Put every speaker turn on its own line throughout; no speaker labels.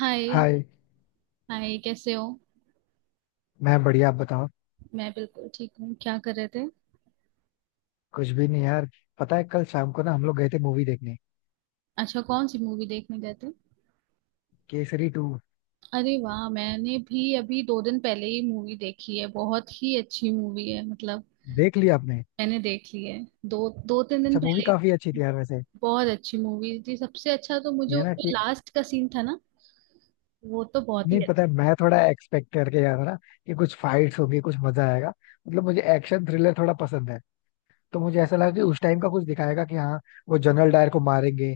हाय।
Hi.
Hi, कैसे हो?
मैं बढ़िया, आप बताओ।
मैं बिल्कुल ठीक हूँ। क्या कर रहे थे?
कुछ भी नहीं यार। पता है कल शाम को ना हम लोग गए थे मूवी देखने।
अच्छा, कौन सी मूवी देखने गए थे?
केसरी टू।
अरे वाह! मैंने भी अभी दो दिन पहले ही मूवी देखी है। बहुत ही अच्छी मूवी है मतलब।
देख लिया आपने?
मैंने देख ली है, दो दो तीन दिन
अच्छा मूवी
पहले ही
काफी अच्छी थी
देखी।
यार वैसे।
बहुत अच्छी मूवी थी। सबसे अच्छा तो मुझे
ये ना
उसमें
कि
लास्ट का सीन था ना, वो तो बहुत ही
नहीं, पता
अच्छा।
है मैं थोड़ा एक्सपेक्ट करके गया था ना कि कुछ फाइट्स होगी, कुछ मजा आएगा। मतलब मुझे एक्शन थ्रिलर थोड़ा पसंद है, तो मुझे ऐसा लगा कि उस टाइम का कुछ दिखाएगा कि हाँ, वो जनरल डायर को मारेंगे।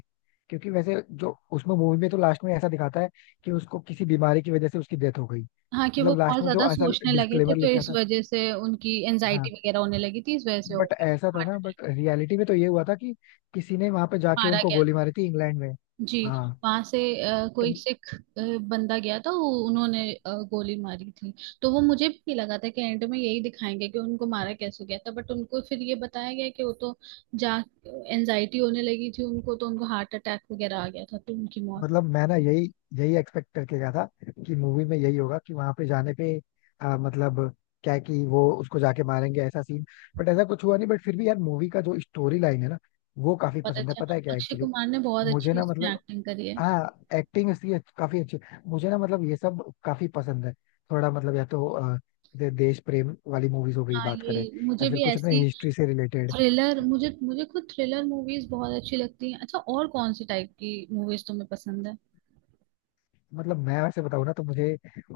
क्योंकि वैसे जो उसमें मूवी में तो लास्ट में ऐसा दिखाता है कि उसको किसी बीमारी की वजह से उसकी डेथ हो गई।
हाँ, कि वो
मतलब लास्ट
बहुत
में
ज्यादा
जो ऐसा
सोचने लगे थे
डिस्क्लेमर
तो
लिखा
इस
था।
वजह से उनकी एनजाइटी
हाँ,
वगैरह होने लगी थी, इस वजह से हो
बट
गई।
ऐसा था ना, बट रियलिटी में तो ये हुआ था कि किसी ने वहां पे जाके
मारा।
उनको गोली मारी थी इंग्लैंड में।
जी।
हाँ,
वहां से
तो
कोई सिख बंदा गया था, वो उन्होंने गोली मारी थी। तो वो मुझे भी लगा था कि एंड में यही दिखाएंगे कि उनको मारा कैसे गया था, बट उनको फिर ये बताया गया कि वो तो जा एनजाइटी होने लगी थी उनको, तो उनको हार्ट अटैक वगैरह आ गया था तो उनकी मौत।
मतलब मैं ना यही यही एक्सपेक्ट करके गया था कि मूवी में यही होगा कि वहां पे जाने पे मतलब क्या है कि वो उसको जाके मारेंगे, ऐसा सीन। बट ऐसा कुछ हुआ नहीं। बट फिर भी यार मूवी का जो स्टोरी लाइन है ना, वो काफी
बहुत
पसंद है।
अच्छा।
पता है क्या
अक्षय
एक्चुअली,
कुमार ने बहुत
मुझे
अच्छी
ना
इसमें
मतलब,
एक्टिंग करी है।
हाँ एक्टिंग उसकी काफी अच्छी। मुझे ना मतलब ये सब काफी पसंद है। थोड़ा मतलब या तो जैसे देश प्रेम वाली मूवीज हो गई
हाँ,
बात करें,
ये
या
मुझे
फिर
भी
कुछ अपने
ऐसी,
हिस्ट्री से रिलेटेड।
थ्रिलर मुझे मुझे खुद थ्रिलर मूवीज बहुत अच्छी लगती हैं। अच्छा, और कौन सी टाइप की मूवीज तुम्हें पसंद है?
मतलब मैं वैसे बताऊँ ना तो मुझे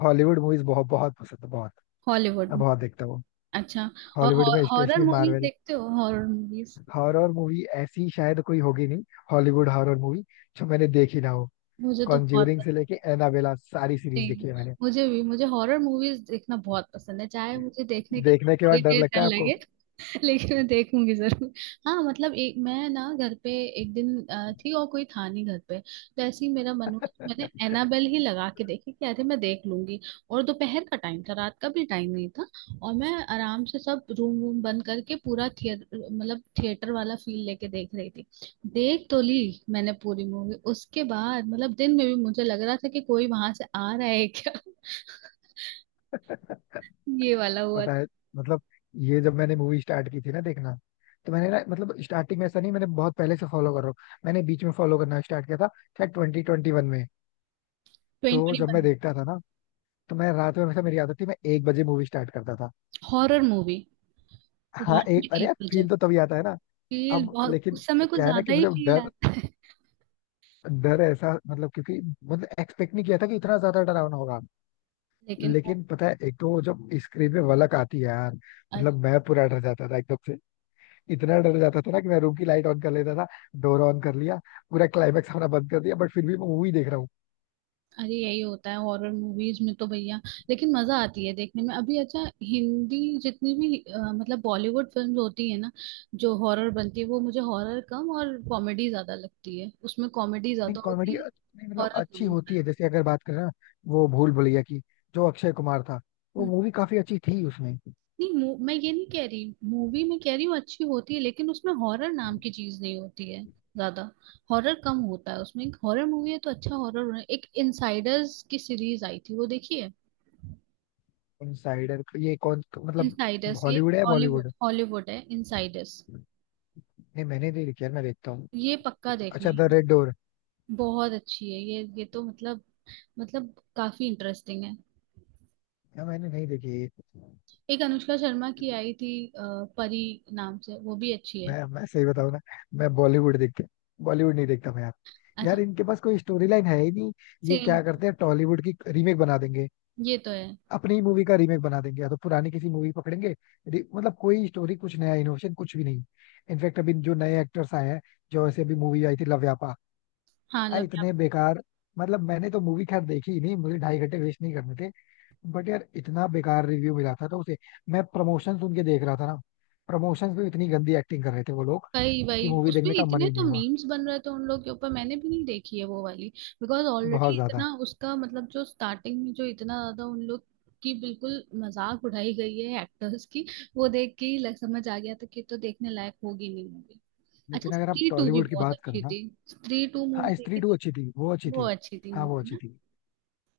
हॉलीवुड मूवीज बहुत बहुत पसंद है, बहुत।
हॉलीवुड?
मैं बहुत देखता हूँ।
अच्छा, और
हॉलीवुड में
हॉरर
स्पेशली
मूवीज
मार्वल।
देखते हो? Horror movies?
हॉरर मूवी ऐसी शायद कोई होगी नहीं, हॉलीवुड हॉरर मूवी, जो मैंने देखी ना हो।
मुझे तो बहुत
कॉन्ज्यूरिंग से
पसंद
लेके एनाबेला सारी
है।
सीरीज देखी है मैंने।
मुझे भी, मुझे हॉरर मूवीज देखना बहुत पसंद है, चाहे मुझे देखने के बाद
देखने के
थोड़ी
बाद डर
देर
लगता
डर
है आपको?
लगे। लेकिन मैं देखूंगी जरूर। हाँ मतलब एक मैं ना घर पे एक दिन थी और कोई था नहीं घर पे, तो ऐसे ही मेरा मन हुआ तो मैंने एनाबेल ही लगा के देखी कि अरे मैं देख लूंगी। और दोपहर का टाइम था, रात का भी टाइम नहीं था। और मैं आराम से सब रूम वूम बंद करके पूरा थिएटर, मतलब थिएटर वाला फील लेके देख रही थी। देख तो ली मैंने पूरी मूवी, उसके बाद मतलब दिन में भी मुझे लग रहा था कि कोई वहां से आ रहा है क्या? ये वाला हुआ
पता
था।
है, मतलब ये जब मैंने मूवी स्टार्ट की थी ना देखना, तो मैंने ना मतलब स्टार्टिंग में ऐसा नहीं, मैंने बहुत पहले से फॉलो कर रहा हूँ। मैंने बीच में फॉलो करना स्टार्ट किया था शायद 2021 में। तो
ट्वेंटी।
जब मैं देखता था ना, तो मैं रात में, हमेशा मेरी आदत थी, मैं 1 बजे मूवी स्टार्ट करता था।
Horror movie?
हाँ,
रात में
एक, अरे
एक
यार
बजे
फील तो तभी आता है ना।
फील
अब
बहुत,
लेकिन
उस समय कुछ
क्या है ना कि
ज्यादा ही
मुझे
फील
डर
आता है।
डर ऐसा मतलब, क्योंकि मतलब एक्सपेक्ट नहीं किया था कि इतना ज्यादा डरावना होगा।
लेकिन।
लेकिन पता है, एक तो जब स्क्रीन पे वलक आती है यार,
अरे!
मतलब मैं पूरा डर जाता था एकदम से। इतना डर जाता था ना कि मैं रूम की लाइट ऑन कर लेता था। डोर ऑन कर लिया, पूरा क्लाइमेक्स हमारा बंद कर दिया, बट फिर भी मैं मूवी देख रहा हूँ।
अरे, यही होता है हॉरर मूवीज में तो भैया। लेकिन मजा आती है देखने में। अभी अच्छा, हिंदी जितनी भी मतलब बॉलीवुड फिल्म होती है ना, जो हॉरर बनती है वो मुझे हॉरर कम और कॉमेडी ज्यादा लगती है, उसमें कॉमेडी
लेकिन
ज्यादा
कॉमेडी
होती है।
मतलब
हॉरर
अच्छी
कम
होती है।
होता
जैसे अगर बात करें ना, वो भूल भुलैया की, जो अक्षय कुमार था,
है।
वो मूवी काफी अच्छी थी उसमें।
नहीं, मैं ये नहीं कह रही, मूवी में कह रही हूँ अच्छी होती है, लेकिन उसमें हॉरर नाम की चीज नहीं होती है ज्यादा। हॉरर कम होता है उसमें। हॉरर मूवी है तो अच्छा हॉरर होना। एक इनसाइडर्स की सीरीज आई थी, वो देखी है?
इनसाइडर ये कौन मतलब,
इनसाइडर्स ये।
हॉलीवुड है
हॉलीवुड।
बॉलीवुड?
हॉलीवुड है इनसाइडर्स।
नहीं, मैंने नहीं देखी यार, मैं देखता हूँ।
ये पक्का देखना
अच्छा, द
है।
रेड डोर,
बहुत अच्छी है ये तो मतलब काफी इंटरेस्टिंग है।
यार मैंने नहीं देखी ये।
एक अनुष्का शर्मा की आई थी परी नाम से, वो भी अच्छी है।
मैं सही बताऊँ ना, मैं बॉलीवुड देखते बॉलीवुड नहीं देखता मैं यार।
अच्छा।
यार इनके पास कोई स्टोरी लाइन है ही नहीं। ये
सेम।
क्या करते हैं, टॉलीवुड की रीमेक बना देंगे,
ये तो है।
अपनी मूवी का रीमेक बना देंगे, या तो पुरानी किसी मूवी पकड़ेंगे। मतलब कोई स्टोरी, कुछ नया, इनोवेशन कुछ भी नहीं। इनफैक्ट अभी जो नए एक्टर्स आए हैं, जो ऐसे अभी मूवी आई थी लव व्यापा,
हाँ, लव।
इतने बेकार। मतलब मैंने तो मूवी खैर देखी ही नहीं, मुझे 2.5 घंटे वेस्ट नहीं करने थे। बट यार इतना बेकार रिव्यू मिला था तो उसे, मैं प्रमोशन सुन के देख रहा था ना, प्रमोशन पे इतनी गंदी एक्टिंग कर रहे थे वो लोग
वही वही,
कि मूवी
उसमें
देखने का मन
इतने
ही
तो
नहीं हुआ।
मीम्स बन रहे थे उन लोग के ऊपर, मैंने भी नहीं देखी है वो वाली। बिकॉज ऑलरेडी
बहुत ज्यादा।
इतना उसका मतलब, जो स्टार्टिंग में जो इतना ज्यादा उन लोग की बिल्कुल मजाक उड़ाई गई है एक्टर्स की, वो देख के ही समझ आ गया था कि ये तो देखने लायक होगी नहीं मूवी। अच्छा,
लेकिन अगर आप
स्त्री टू भी
टॉलीवुड की
बहुत
बात करो
अच्छी
ना,
थी। स्त्री टू मूवी
हाँ स्त्री
देखी
टू
थी?
अच्छी थी, वो अच्छी
वो
थी।
अच्छी थी
हाँ वो
मूवी
अच्छी
ना।
थी।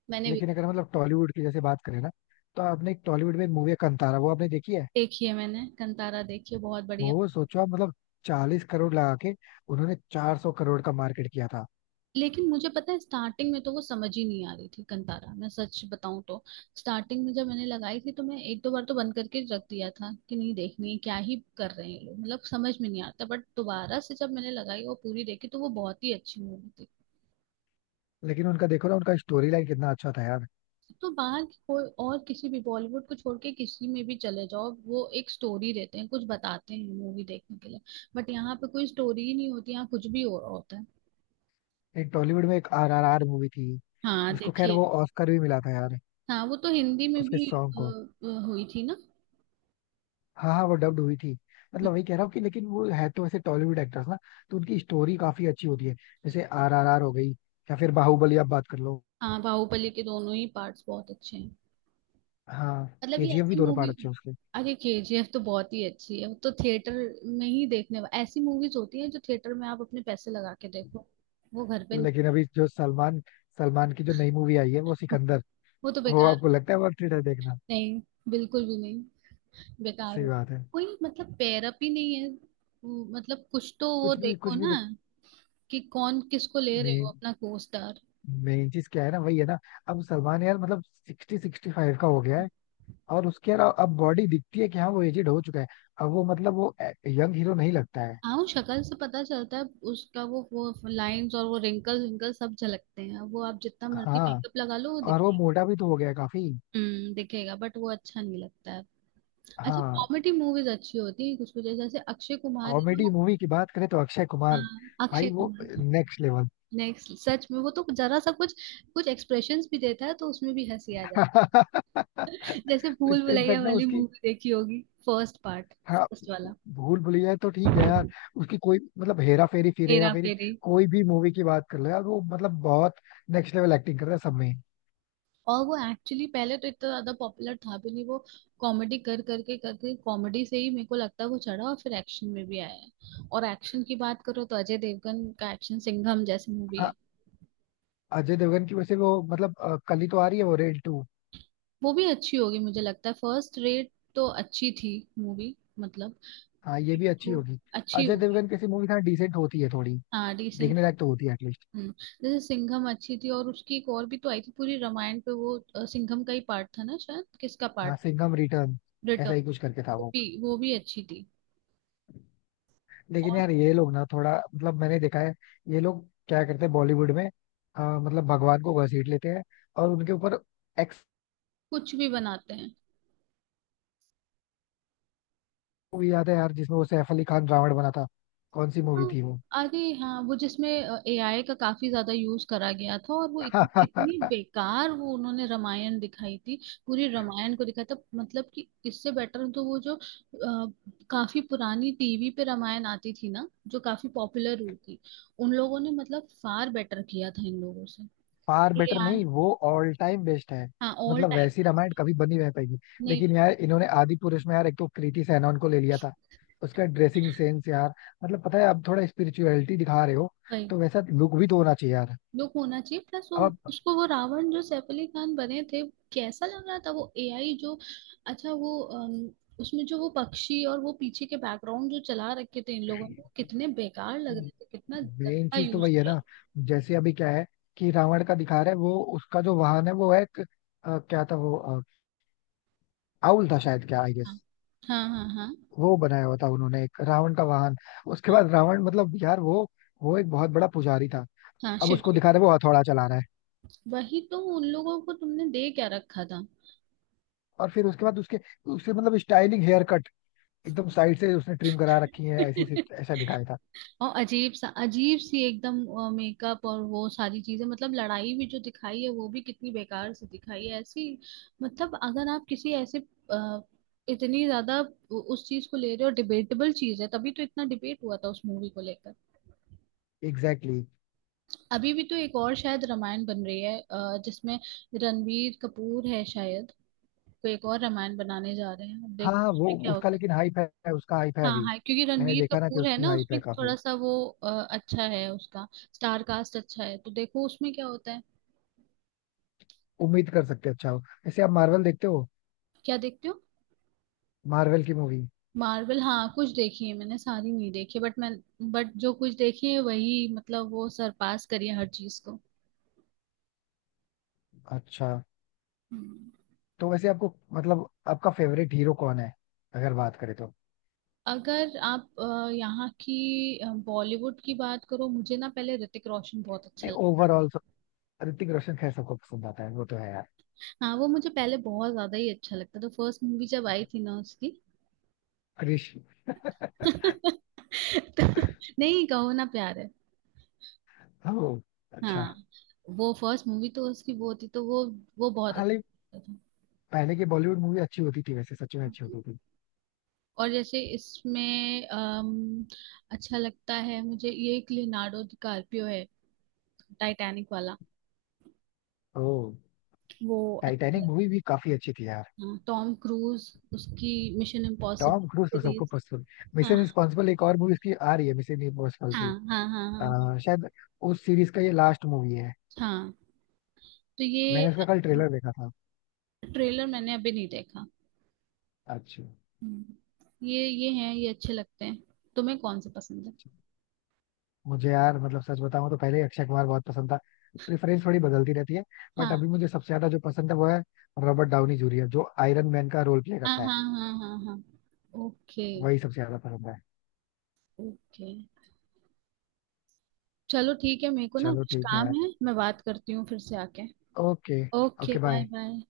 मैंने भी
लेकिन अगर मतलब टॉलीवुड की जैसे बात करें ना, तो आपने एक टॉलीवुड में एक मूवी है कांतारा, वो आपने देखी है?
देखी है, मैंने कंतारा देखी है, बहुत बढ़िया।
वो सोचो आप, मतलब 40 करोड़ लगा के उन्होंने 400 करोड़ का मार्केट किया था।
लेकिन मुझे पता है स्टार्टिंग में तो वो समझ ही नहीं आ रही थी कंतारा, मैं सच बताऊं तो। स्टार्टिंग में जब मैंने लगाई थी तो मैं एक दो बार तो बंद करके रख दिया था कि नहीं देखनी है, क्या ही कर रहे हैं ये लोग, मतलब समझ में नहीं आता। बट दोबारा से जब मैंने लगाई और पूरी देखी तो वो बहुत ही अच्छी मूवी थी।
लेकिन उनका देखो ना, उनका स्टोरी लाइन कितना अच्छा था यार।
तो बाहर की कोई और, किसी भी बॉलीवुड को छोड़ के किसी में भी चले जाओ, वो एक स्टोरी देते हैं, कुछ बताते हैं मूवी देखने के लिए। बट यहाँ पे कोई स्टोरी ही नहीं होती, यहाँ कुछ भी हो रहा होता है।
एक टॉलीवुड में एक RRR मूवी थी,
हाँ,
जिसको खैर
देखिए।
वो ऑस्कर भी मिला था यार,
हाँ, वो तो हिंदी में
उसके
भी
सॉन्ग
अ,
को।
हुई थी ना।
हाँ हाँ, वो डब्ड हुई थी। मतलब वही कह रहा हूँ कि लेकिन वो है तो वैसे टॉलीवुड एक्टर्स ना, तो उनकी स्टोरी काफी अच्छी होती है। जैसे RRR हो गई, या फिर बाहुबली आप बात कर लो।
हाँ, बाहुबली के दोनों ही पार्ट्स बहुत अच्छे हैं।
हाँ।
मतलब ये
केजीएफ भी
ऐसी
दोनों पार्ट
मूवीज है।
अच्छे हैं।
अरे केजीएफ तो बहुत ही अच्छी है, वो तो थिएटर में ही देखने ऐसी मूवीज होती हैं जो थिएटर में आप अपने पैसे लगा के देखो। वो घर पे नहीं।
लेकिन अभी जो सलमान सलमान की जो नई मूवी आई है, वो सिकंदर,
वो तो
वो
बेकार।
आपको लगता है वर्थ इट है देखना?
नहीं। बिल्कुल भी नहीं। बेकार
सही
हो।
बात है।
कोई मतलब पैरअप ही नहीं है। वो मतलब कुछ तो वो
कुछ भी,
देखो
कुछ भी
ना,
देख।
कि कौन किसको ले रहे हो
मेन
अपना को स्टार।
मेन चीज क्या है ना, वही है ना। अब सलमान यार मतलब 60-65 का हो गया है, और उसके अलावा अब बॉडी दिखती है कि हाँ वो एजेड हो चुका है। अब वो मतलब वो यंग हीरो नहीं लगता है।
हाँ, वो शक्ल से पता चलता है। उसका वो लाइंस और वो रिंकल्स विंकल्स सब झलकते हैं, वो आप जितना मर्जी
हाँ,
मेकअप लगा लो वो
और वो
दिखेगा।
मोटा भी तो हो गया है काफी।
दिखेगा, बट वो अच्छा नहीं लगता है। अच्छा,
हाँ,
कॉमेडी मूवीज अच्छी होती है कुछ कुछ, जैसे अक्षय कुमार है ना
कॉमेडी
वो।
मूवी की बात करें तो अक्षय कुमार,
हाँ, अक्षय
भाई वो
कुमार।
Next level.
नेक्स्ट सच में, वो तो जरा सा कुछ कुछ एक्सप्रेशंस भी देता है तो उसमें भी हंसी आ जाती है, जैसे भूल भुलैया
इनफैक्ट ना
वाली
उसकी,
मूवी देखी होगी, फर्स्ट पार्ट।
हाँ
फर्स्ट वाला।
भूल भुलैया है तो ठीक है यार। उसकी कोई मतलब हेरा फेरी, फिर हेरा
हेरा
फेरी,
फेरी।
कोई भी मूवी की बात कर लो यार, वो मतलब बहुत नेक्स्ट लेवल एक्टिंग कर रहा है सब में।
और वो एक्चुअली पहले तो इतना ज्यादा पॉपुलर था भी नहीं वो, कॉमेडी कर करके करके कॉमेडी से ही मेरे को लगता है वो चढ़ा, और फिर एक्शन में भी आया है। और एक्शन की बात करो तो अजय देवगन का एक्शन, सिंघम जैसी मूवी
हाँ,
है।
अजय देवगन की वैसे वो मतलब कल ही तो आ रही है वो रेड टू।
वो भी अच्छी होगी मुझे लगता है, फर्स्ट रेट तो अच्छी थी मूवी मतलब।
हाँ ये भी अच्छी
तो
होगी।
अच्छी
अजय
होगी।
देवगन कैसी मूवी था, डिसेंट होती है थोड़ी,
हाँ, डिसेंट
देखने लायक तो
होगी।
होती है एटलीस्ट।
हम्म। जैसे सिंघम अच्छी थी, और उसकी एक और भी तो आई थी पूरी रामायण पे वो, सिंघम का ही पार्ट था ना शायद, किसका
हाँ
पार्ट?
Singham return,
return.
ऐसा ही कुछ करके था
वो
वो।
भी वो भी अच्छी थी।
लेकिन
और
यार ये लोग ना थोड़ा मतलब मैंने देखा है, ये लोग क्या करते हैं बॉलीवुड में, मतलब भगवान को घसीट लेते हैं और उनके ऊपर
कुछ भी बनाते हैं।
मूवी। याद है यार जिसमें वो सैफ अली खान रावण बना था, कौन सी मूवी
हाँ,
थी वो?
अरे हाँ, वो जिसमें एआई का काफी ज्यादा यूज करा गया था, और वो इतनी इतनी बेकार वो उन्होंने रामायण दिखाई थी। पूरी रामायण को दिखाया था मतलब, कि इससे बेटर तो वो जो काफी पुरानी टीवी पे रामायण आती थी ना, जो काफी पॉपुलर हुई थी, उन लोगों ने मतलब फार बेटर किया था इन लोगों से।
फार बेटर नहीं,
एआई।
वो ऑल टाइम बेस्ट है।
हाँ, ऑल
मतलब
टाइम।
वैसी रामायण कभी बनी नहीं पाएगी।
नहीं।
लेकिन यार इन्होंने आदि पुरुष में यार, एक तो कृति सैनन को ले लिया था, उसका ड्रेसिंग सेंस यार, मतलब पता है अब थोड़ा स्पिरिचुअलिटी दिखा रहे हो तो वैसा लुक भी तो होना चाहिए यार।
लुक होना चाहिए प्लस वो,
अब
उसको वो रावण जो सैफ अली खान बने थे कैसा लग रहा था वो, एआई जो, अच्छा वो उसमें जो वो पक्षी और वो पीछे के बैकग्राउंड जो चला रखे थे इन लोगों ने, वो कितने बेकार लग रहे थे, कितना
मेन
गंदा
चीज तो
यूज
वही है
किया
ना। जैसे अभी क्या है कि रावण का दिखा रहा है, वो उसका जो वाहन है वो है एक, अ, क्या था वो अ, आउल था शायद, क्या आई।
था। हाँ हाँ हाँ हाँ
वो बनाया हुआ था उन्होंने एक रावण का वाहन। उसके
हाँ।
बाद रावण मतलब यार वो एक बहुत बड़ा पुजारी था।
हाँ,
अब
शिव
उसको
जी।
दिखा रहे वो हथौड़ा चला रहा है।
वही तो, उन लोगों को तुमने दे क्या रखा था?
और फिर उसके बाद उसके उसके मतलब स्टाइलिंग हेयर कट, एकदम साइड से उसने ट्रिम करा रखी है ऐसी से ऐसा दिखाया था।
और अजीब सा अजीब सी एकदम मेकअप, और वो सारी चीजें मतलब लड़ाई भी जो दिखाई है वो भी कितनी बेकार से दिखाई है ऐसी। मतलब अगर आप किसी ऐसे अ, इतनी ज्यादा उस चीज को ले रहे हो, डिबेटेबल चीज है तभी तो इतना डिबेट हुआ था उस मूवी को लेकर।
Exactly, exactly.
अभी भी तो एक और शायद रामायण बन रही है जिसमें रणबीर कपूर है शायद। कोई एक और रामायण बनाने जा रहे हैं, अब
हाँ
देखो
हाँ, वो
उसमें क्या
उसका
होता है।
लेकिन हाइप है, उसका हाइप है
हाँ
अभी।
हाँ, क्योंकि
मैंने
रणवीर
देखा ना कि
कपूर है
उसकी
ना
हाइप
उसमें
है
थोड़ा
काफी,
सा वो, अच्छा है उसका स्टार कास्ट, अच्छा है तो देखो उसमें क्या होता है।
उम्मीद कर सकते हैं अच्छा हो। वैसे आप मार्वल देखते हो?
क्या देखते हो?
मार्वल की मूवी।
मार्वल? हाँ, कुछ देखी है मैंने, सारी नहीं देखी बट मैं, बट जो कुछ देखी है वही मतलब वो सरपास करी है हर चीज को।
अच्छा,
हम्म।
तो वैसे आपको मतलब आपका फेवरेट हीरो कौन है, अगर बात करें तो?
अगर आप यहाँ की बॉलीवुड की बात करो, मुझे ना पहले ऋतिक रोशन बहुत अच्छा
नहीं
लगता
ओवरऑल। ऋतिक रोशन खैर सबको पसंद आता है, वो तो है यार।
था। हाँ, वो मुझे पहले बहुत ज्यादा ही अच्छा लगता था, फर्स्ट मूवी जब आई थी ना उसकी।
हरीश।
तो नहीं, कहो ना प्यार है।
ओ, अच्छा।
हाँ, वो फर्स्ट मूवी तो उसकी वो थी, तो वो बहुत
हाँ, लेकिन
अच्छा था।
पहले की बॉलीवुड मूवी अच्छी होती थी वैसे, सच में अच्छी होती थी।
और जैसे इसमें अच्छा लगता है मुझे ये एक, लियोनार्डो डिकार्पियो है, टाइटैनिक वाला।
ओ,
वो
टाइटैनिक
अच्छा
मूवी भी काफी अच्छी थी यार।
लगता है टॉम क्रूज, उसकी मिशन
टॉम क्रूज
इम्पॉसिबल
तो सबको
सीरीज।
पसंद।
हाँ
मिशन इम्पॉसिबल एक और मूवी इसकी आ रही है, मिशन इम्पॉसिबल
हाँ
की।
हाँ हाँ हाँ। हाँ,
शायद उस सीरीज का ये लास्ट मूवी है।
हाँ, तो
मैंने
ये।
उसका कल ट्रेलर देखा था।
ट्रेलर मैंने अभी नहीं देखा।
अच्छा।
हम्म। ये हैं, ये अच्छे लगते हैं। तुम्हें कौन से पसंद है?
मुझे यार मतलब सच बताऊं तो पहले ही अक्षय कुमार बहुत पसंद था। प्रेफरेंस थोड़ी बदलती रहती है। बट
हाँ
अभी मुझे सबसे ज्यादा जो पसंद है वो है रॉबर्ट डाउनी जूनियर, जो आयरन मैन का रोल प्ले
हाँ
करता है।
हाँ हाँ हाँ हाँ। ओके।
वही सबसे ज्यादा पसंद है।
ओके, चलो ठीक है, मेरे को ना
चलो
कुछ
ठीक
काम
है।
है, मैं बात करती हूँ फिर से आके।
Okay.
Okay,
okay
bye
bye.
Bye.